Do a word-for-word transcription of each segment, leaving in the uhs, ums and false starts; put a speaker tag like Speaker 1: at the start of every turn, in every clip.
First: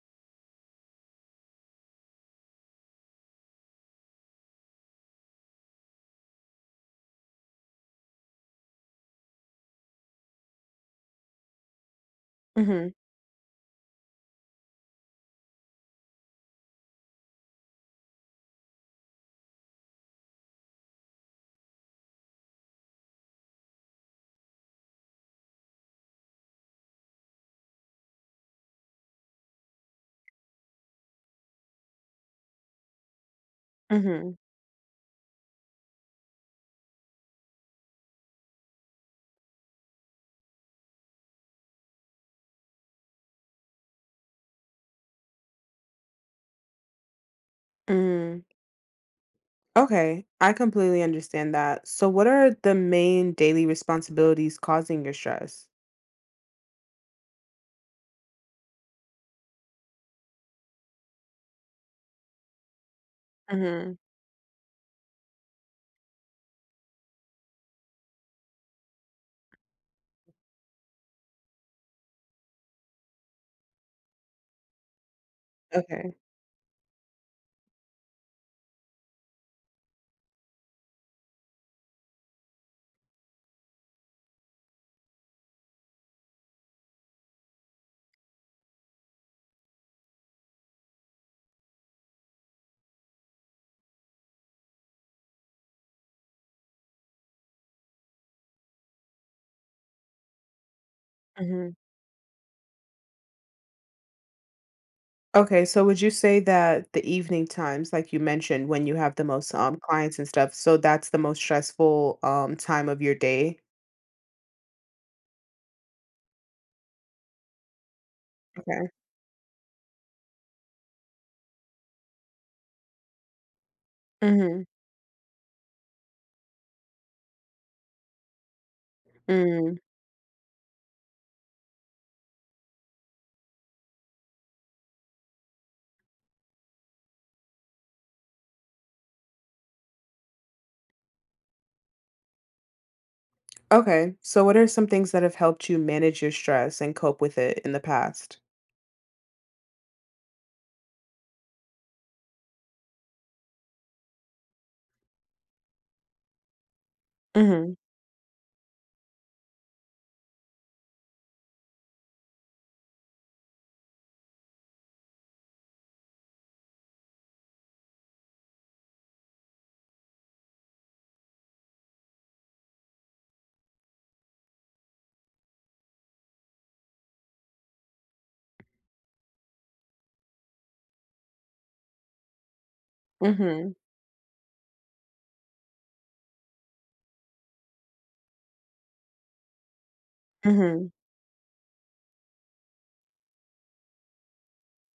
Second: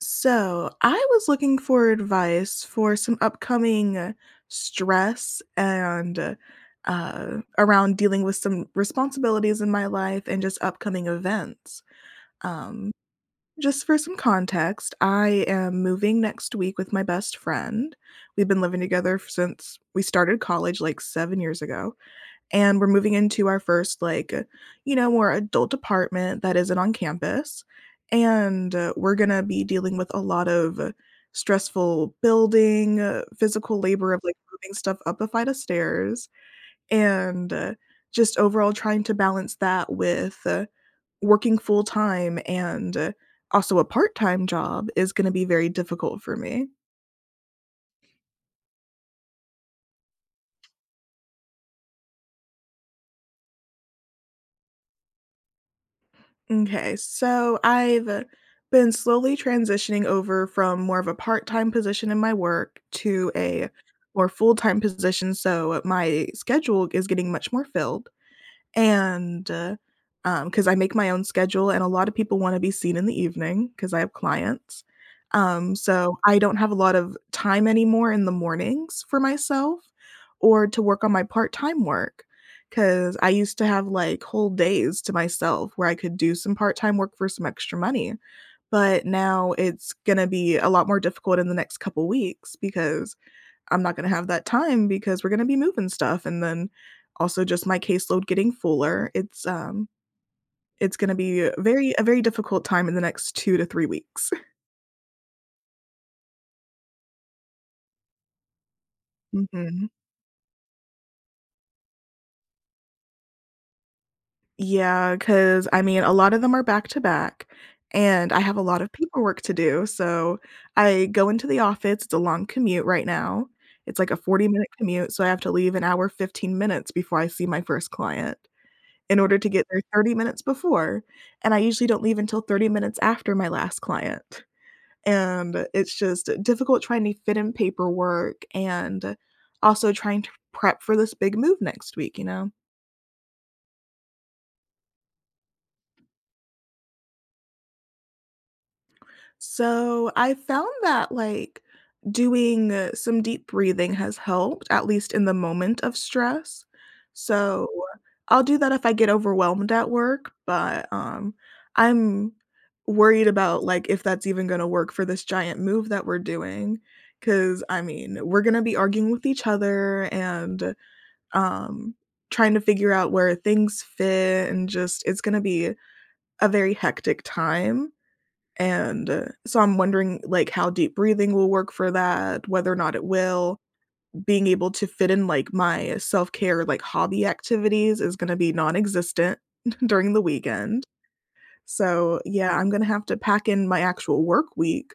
Speaker 1: So, I was looking for advice for some upcoming uh, stress and uh, uh, around dealing with some responsibilities in my life and just upcoming events. Um,
Speaker 2: Mhm.
Speaker 1: just for some context, I am moving next week with my best friend. We've been living together f- since we started college like seven years ago, and we're moving into our first, like, uh, you know, more adult apartment that isn't on campus. And uh, we're going to be dealing with a lot of uh, stressful building, uh, physical labor of
Speaker 2: Mhm.
Speaker 1: like moving stuff up a flight of stairs, and uh, just overall trying to balance that with uh, working full time, and uh, also a part time job is going to be very difficult for me.
Speaker 2: Mm. Okay, I completely understand that. So what are the main daily responsibilities causing your stress?
Speaker 1: Okay, so I've been slowly transitioning over from more of a part-time position in my work to a
Speaker 2: Mhm.
Speaker 1: more full-time position, so my schedule is getting much more filled. And, uh, um, 'Cause I make my own schedule, and a lot of people wanna be seen in the evening, because I have clients. Um,
Speaker 2: Okay.
Speaker 1: so I don't have a lot of time anymore in the mornings for myself or to work on my part-time work, work. Because I used to have, like, whole days to myself where I could do some part-time work for some extra money, but now it's gonna be a lot more difficult in the next couple weeks because I'm not gonna have that time, because we're gonna be moving stuff, and then also just my caseload getting fuller. It's, um, it's gonna be a
Speaker 2: Mhm.
Speaker 1: very a very difficult time in the next two to three weeks.
Speaker 2: Okay, so would you say that the evening times, like you mentioned, when you have the most um
Speaker 1: Mhm.
Speaker 2: clients and stuff, so that's the most stressful um time of your day?
Speaker 1: Because I mean, a lot of them are back to back, and I have a lot
Speaker 2: Okay.
Speaker 1: of paperwork to do, so I go into the office. It's a long commute right now. It's like a 40
Speaker 2: Mhm.
Speaker 1: minute commute, so I have to leave an hour, fifteen minutes before I see my first client, in order to get
Speaker 2: Mm.
Speaker 1: there thirty minutes before, and I usually don't leave until thirty minutes after my last client, and it's just difficult trying to fit in paperwork and also trying to prep for this big move next week, you know?
Speaker 2: Okay. So what are some things that have helped you manage your stress and cope with it in the past?
Speaker 1: So I found that like doing uh, some deep breathing has helped, at least in the moment of stress. So
Speaker 2: Mhm.
Speaker 1: I'll do that if I get overwhelmed at work, but um, I'm worried about like if that's even going to work for this giant move that we're doing. Cause I mean, we're going to be arguing with each other, and um, trying to figure out where things fit, and just it's going to be a very hectic time. And, uh, so I'm wondering, like, how deep breathing will work for that, whether or not it will.
Speaker 2: Mhm.
Speaker 1: Being able to fit in, like, my self-care, like, hobby activities is gonna be non-existent during the weekend.
Speaker 2: Mhm.
Speaker 1: So, yeah, I'm gonna have to pack in my actual work week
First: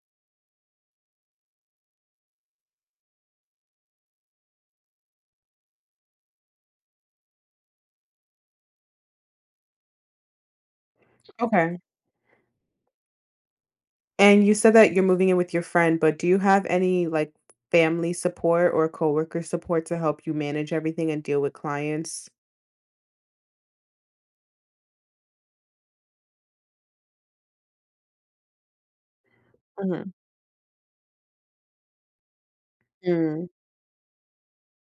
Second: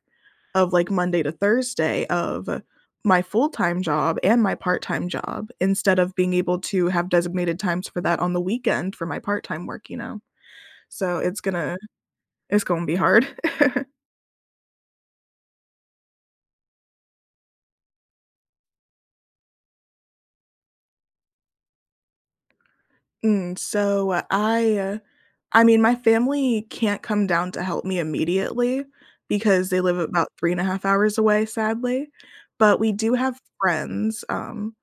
Speaker 1: of, like, Monday to Thursday of uh, my full-time job and my part-time job, instead of being able to have designated times for that on the weekend for my part-time work, you know? So it's gonna
Speaker 2: Okay.
Speaker 1: it's gonna be hard.
Speaker 2: And you said that you're moving in with your friend, but do you have any, like, family support or coworker support to help you manage everything and deal with clients?
Speaker 1: Mm, so, uh, I, uh I mean, my family can't come down to help me immediately because they live
Speaker 2: Mhm.
Speaker 1: about three and a half hours away, sadly, but we do have
Speaker 2: Mm,
Speaker 1: friends, um,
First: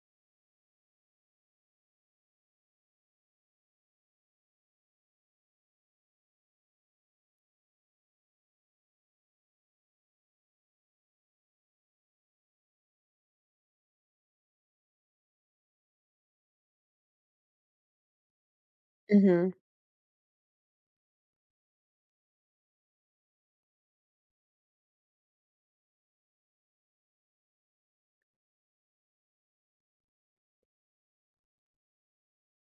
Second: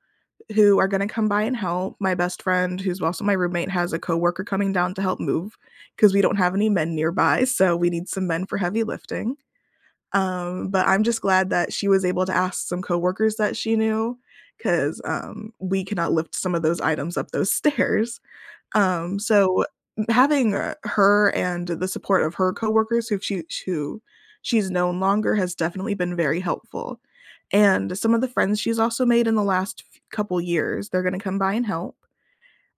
Speaker 1: who are gonna come by and help. My best friend, who's also my roommate, has a coworker coming down to help move, because we don't have any men nearby, so we need some men for heavy lifting. Um, but I'm just glad that she was able to ask some coworkers that she knew, 'cause, um, we cannot lift some of those items up those stairs. Um,
Speaker 2: mhm.
Speaker 1: so having, uh, her and the support of her coworkers who she who she's known longer has definitely been very helpful. And some of the friends she's also made in the last f couple years, they're gonna come by and help.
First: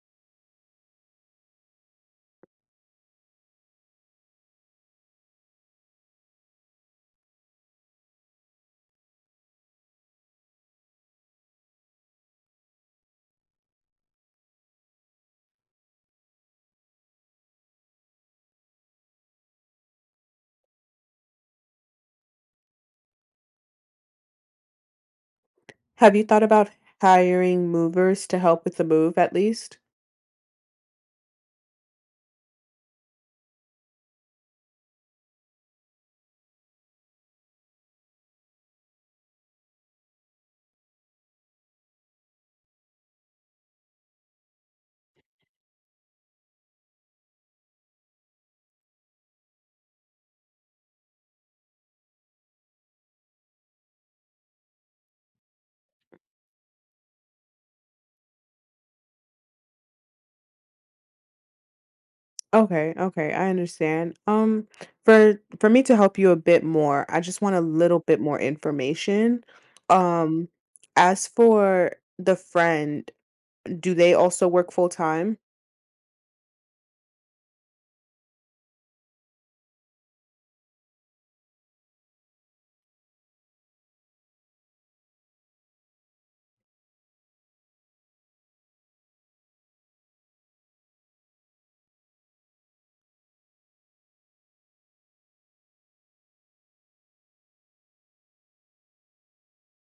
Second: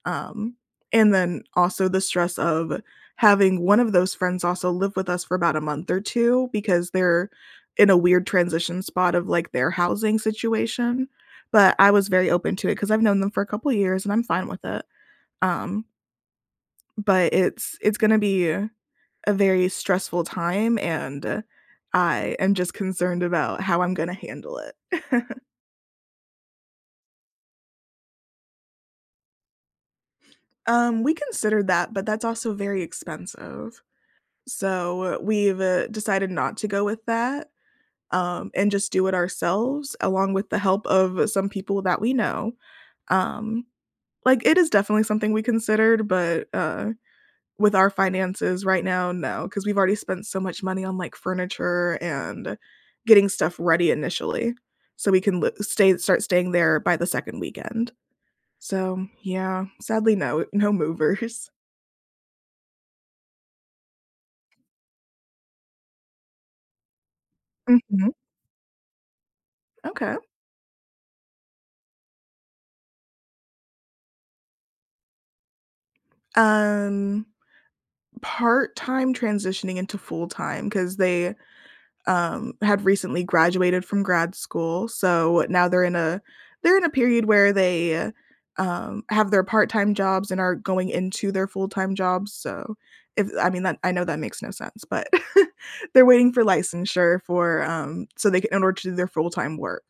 Speaker 1: Um, and then also the stress of having one of those friends also live with us for about a month or two, because they're in a weird transition spot of, like, their housing situation. But I was very open to it because 'cause I've known them for a couple years, and I'm fine with it. Um but it's it's gonna be a very stressful time, and I am just concerned about how I'm gonna handle it.
Speaker 2: Have you thought about hiring movers to help with the move at least?
Speaker 1: Um, we considered that, but that's also very expensive. So we've, uh, decided not to go with that, um, and just do it ourselves along with the help of some people that we know. Um, like, it is definitely something we considered, but, uh with our finances right now, no, because 'cause we've already spent so much money on, like, furniture and getting stuff ready initially, so we can li stay start staying there by the second weekend. So, yeah, sadly, no no movers.
Speaker 2: Okay, okay, I understand. Um, for for me to help you a bit more, I just want a little
Speaker 1: Mhm,
Speaker 2: bit more information.
Speaker 1: okay.
Speaker 2: Um, as for the friend, do they also work full time?
Speaker 1: Um, Part-time transitioning into full-time time because they um, had recently graduated from grad school, so now they're in a they're in a period where they, um, have their part-time jobs and are going into their full-time jobs, so if I mean, that I know that makes no sense, but they're waiting for licensure for, um so they can in order to do their full-time work,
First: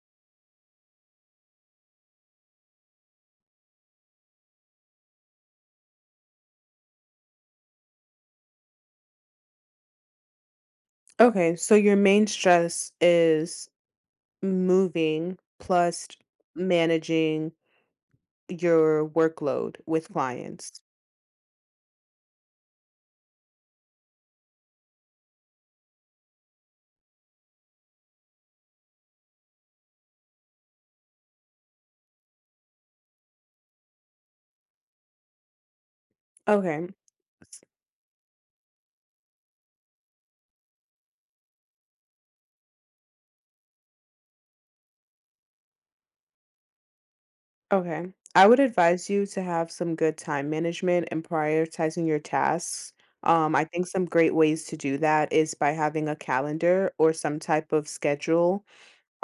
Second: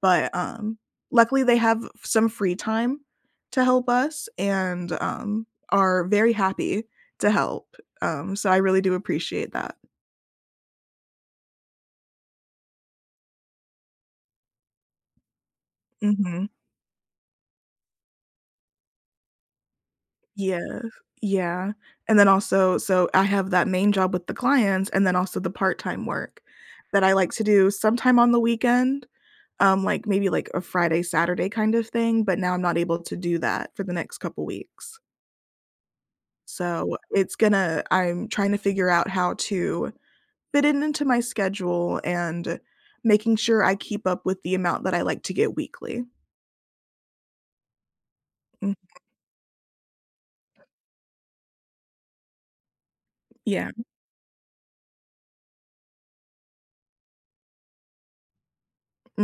Speaker 1: but, um, luckily, they have some free time to help us, and, um, are very happy to help, um, so I really do appreciate that.
Speaker 2: Okay, so your main stress is moving plus
Speaker 1: Mhm.
Speaker 2: managing your workload with clients.
Speaker 1: Yeah, yeah, and then also so I have that main job with the clients, and then also the part-time work that I like to do sometime on the weekend, um, like, maybe, like, a Friday, Saturday kind of thing, but now I'm not able to do that for the next couple weeks.
Speaker 2: Okay,
Speaker 1: So, it's gonna I'm trying to figure out how to fit it into my schedule and making sure I keep up with the amount that I like to get weekly.
Speaker 2: okay. I would
Speaker 1: Mm,
Speaker 2: advise you to have some good time management and prioritizing your tasks. Um, I
Speaker 1: yeah,
Speaker 2: think some great ways to do that is by having a calendar or some type of schedule,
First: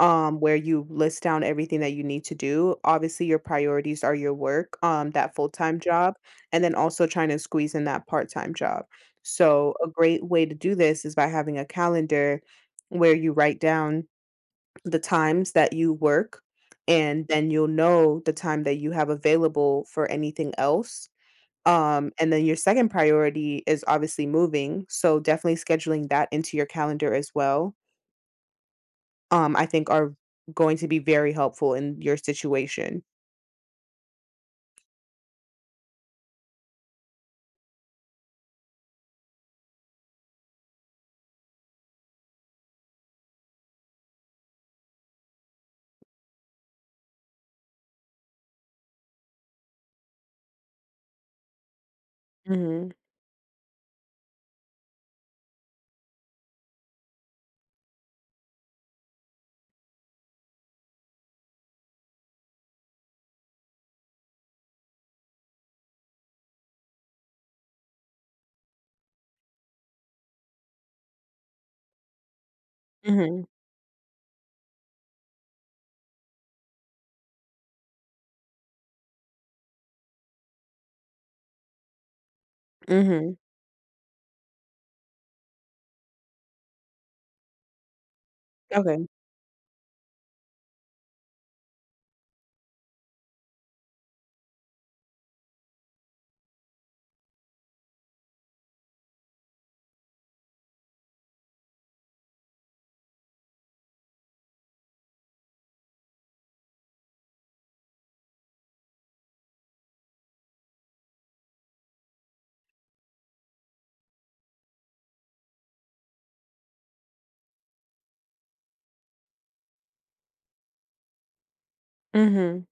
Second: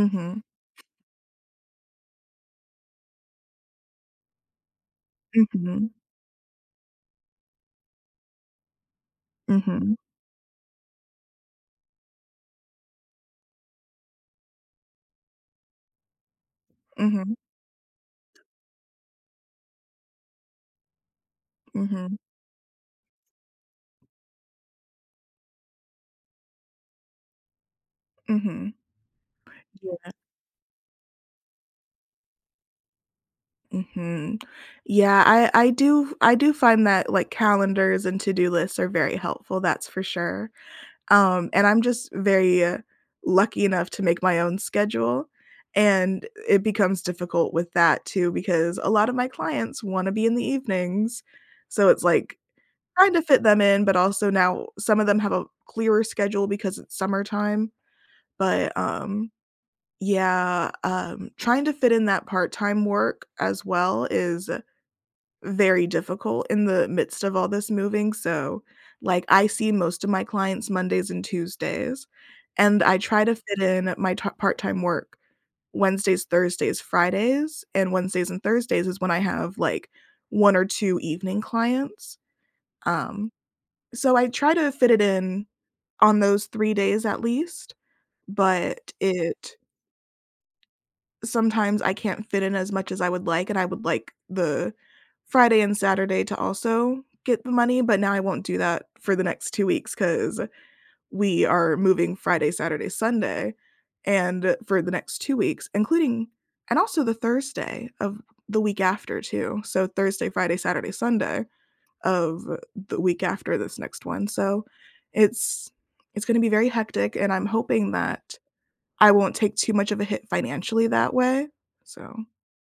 Speaker 2: um, where you list down everything that you need to do. Obviously, your priorities are your work, um, that full-time
Speaker 1: mhm,
Speaker 2: job, and then also trying to squeeze in that part-time job. So a
Speaker 1: mhm,
Speaker 2: great way to do this is by having a calendar where you write down the times that you work, and
Speaker 1: mhm,
Speaker 2: then you'll know the time that you have available for anything else. Um,
Speaker 1: mhm,
Speaker 2: and then your second priority is obviously moving. So definitely scheduling that into your calendar as well,
Speaker 1: mhm,
Speaker 2: um, I think
Speaker 1: mhm.
Speaker 2: are going to be very helpful in your situation.
Speaker 1: Mhm. Yeah, I I do I do find that, like, calendars and to-do lists are very helpful, that's for sure. Um, and I'm just very, uh, lucky enough to make my own schedule, and it becomes difficult with that too because a lot of my clients wanna be in the evenings, so it's, like,
Speaker 2: Mhm.
Speaker 1: trying to fit them in, but also now some of them have a clearer schedule because it's summertime, but, um, yeah, um, trying to fit in that part-time work as well is very difficult in the midst of all this moving, so, like, I see most of my clients Mondays and Tuesdays, and I try to
Speaker 2: Mhm.
Speaker 1: fit in my ta part-time work Wednesdays, Thursdays, Fridays, and Wednesdays and Thursdays is when I have, like, one or two evening clients, um,
Speaker 2: Mhm.
Speaker 1: so I try to fit it in on those three days at least, but
Speaker 2: Okay.
Speaker 1: it sometimes I can't fit in as much as I would like, and I would like the Friday and Saturday to also get the money, but now I won't do that for the next two weeks, because we are moving Friday, Saturday, Sunday, and for the next two weeks, including and also the Thursday of the week after too. So Thursday, Friday, Saturday, Sunday of the week after this next one. So it's it's gonna be very hectic, and I'm hoping that I won't take too much of a hit financially that way, so.
Speaker 2: Mhm.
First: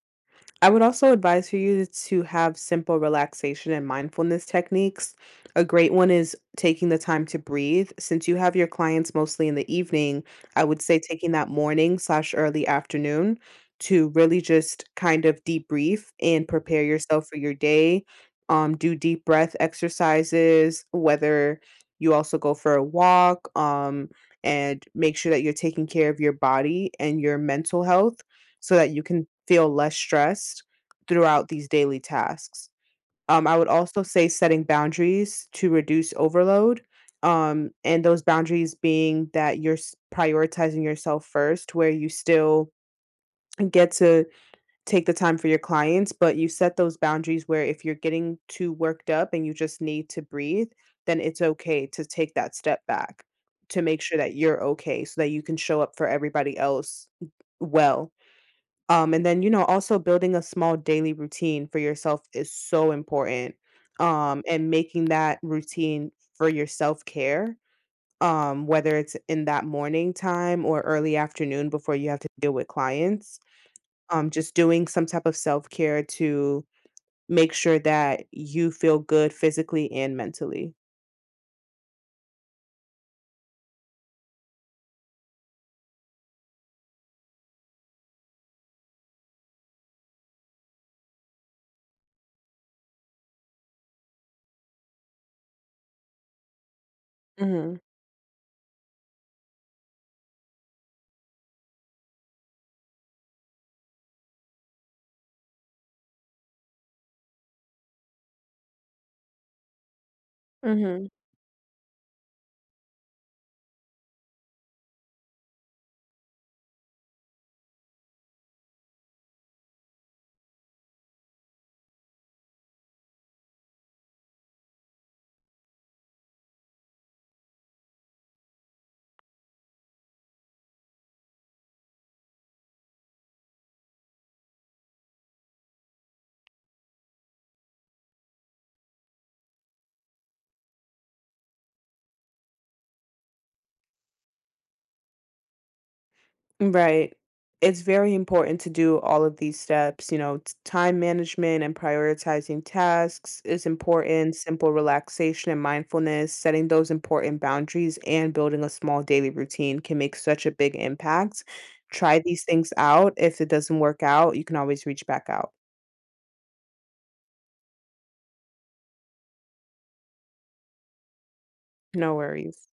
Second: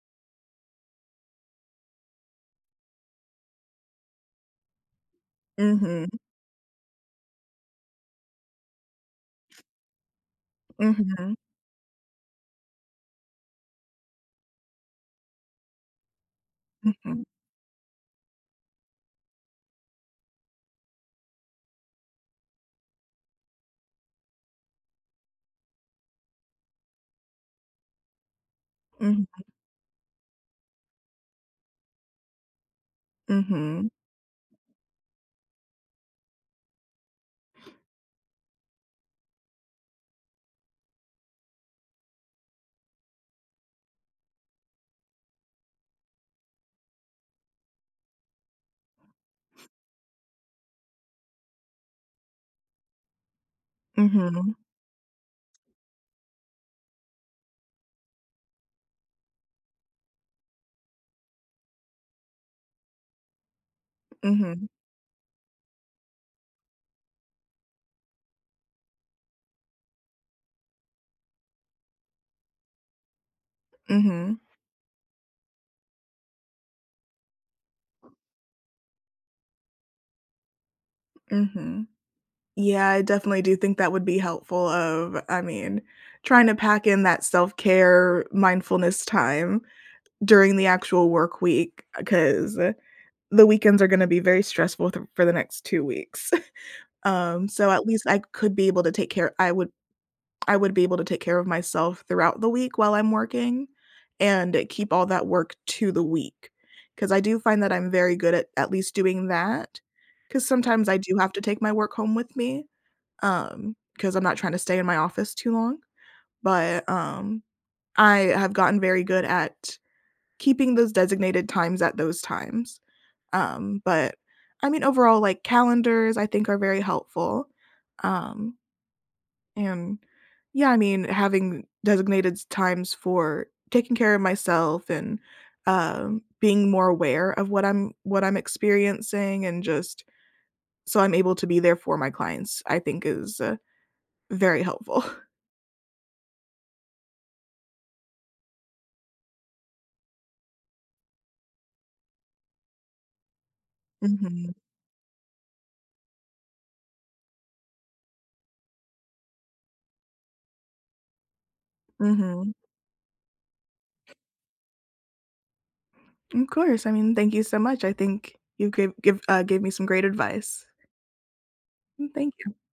Speaker 2: I would also advise for you to have simple relaxation and mindfulness techniques. A great
Speaker 1: Mhm,
Speaker 2: one is taking the time to breathe. Since you have your clients mostly in the evening, I would say taking
Speaker 1: mhm,
Speaker 2: that morning slash early afternoon to really just kind of debrief and prepare
Speaker 1: mhm,
Speaker 2: yourself for your day. Um, do deep breath exercises, whether you also go for a walk, um, and make sure that you're taking care of your body and your mental health so that you
Speaker 1: mhm,
Speaker 2: can feel less stressed throughout these daily tasks. Um, I would
Speaker 1: mhm,
Speaker 2: also say setting boundaries to reduce overload. Um, and those boundaries being that you're s- prioritizing yourself first, where you still get to take the time for your clients, but you set those boundaries where if you're getting too worked up and you just need to breathe, then it's okay to take that step back to make sure that
Speaker 1: mhm,
Speaker 2: you're okay so that you can show up for everybody else well. Um, and then, you know, also building a small daily routine for yourself is so important. Um,
Speaker 1: mhm,
Speaker 2: and making that routine for your self care, um, whether it's in that morning time or early afternoon before you have to deal with clients, um,
Speaker 1: mhm,
Speaker 2: just doing some type of self care to make sure that you feel good physically and mentally.
Speaker 1: mhm. Yeah, I definitely do think that would be helpful of I mean, trying to pack in that self-care, mindfulness time during the actual work week, because the weekends are gonna be very stressful th for the next two weeks. Um, so
Speaker 2: Mm-hmm.
Speaker 1: at least I could be able to take care I would I would be able to take care of myself throughout the week while I'm working, and keep all that work to the week. Because I do find that I'm very good at at least doing that. Because sometimes I
Speaker 2: Mm-hmm.
Speaker 1: do have to take my work home with me, um, because 'cause I'm not trying to stay in my office too long, but, um, I have gotten very good at keeping those designated times at those times, um, but, I mean, overall, like, calendars I think are very helpful, um and, yeah, I mean, having designated s times for taking care of myself, and, um, being more aware of what I'm what I'm experiencing and just so I'm able to be there for my clients, I think is, uh, very helpful.
Speaker 2: Right. It's very important to do all of these steps. You know, t- time management and prioritizing tasks is important,
Speaker 1: Mhm,
Speaker 2: simple relaxation and mindfulness, setting those important boundaries and building a small daily routine can make such a big impact. Try these
Speaker 1: mhm.
Speaker 2: things out. If it doesn't work out, you can always reach back out.
Speaker 1: Of course, I mean, thank you so much. I think you gave give, uh, gave me some great advice. Mm,
Speaker 2: No
Speaker 1: thank
Speaker 2: worries.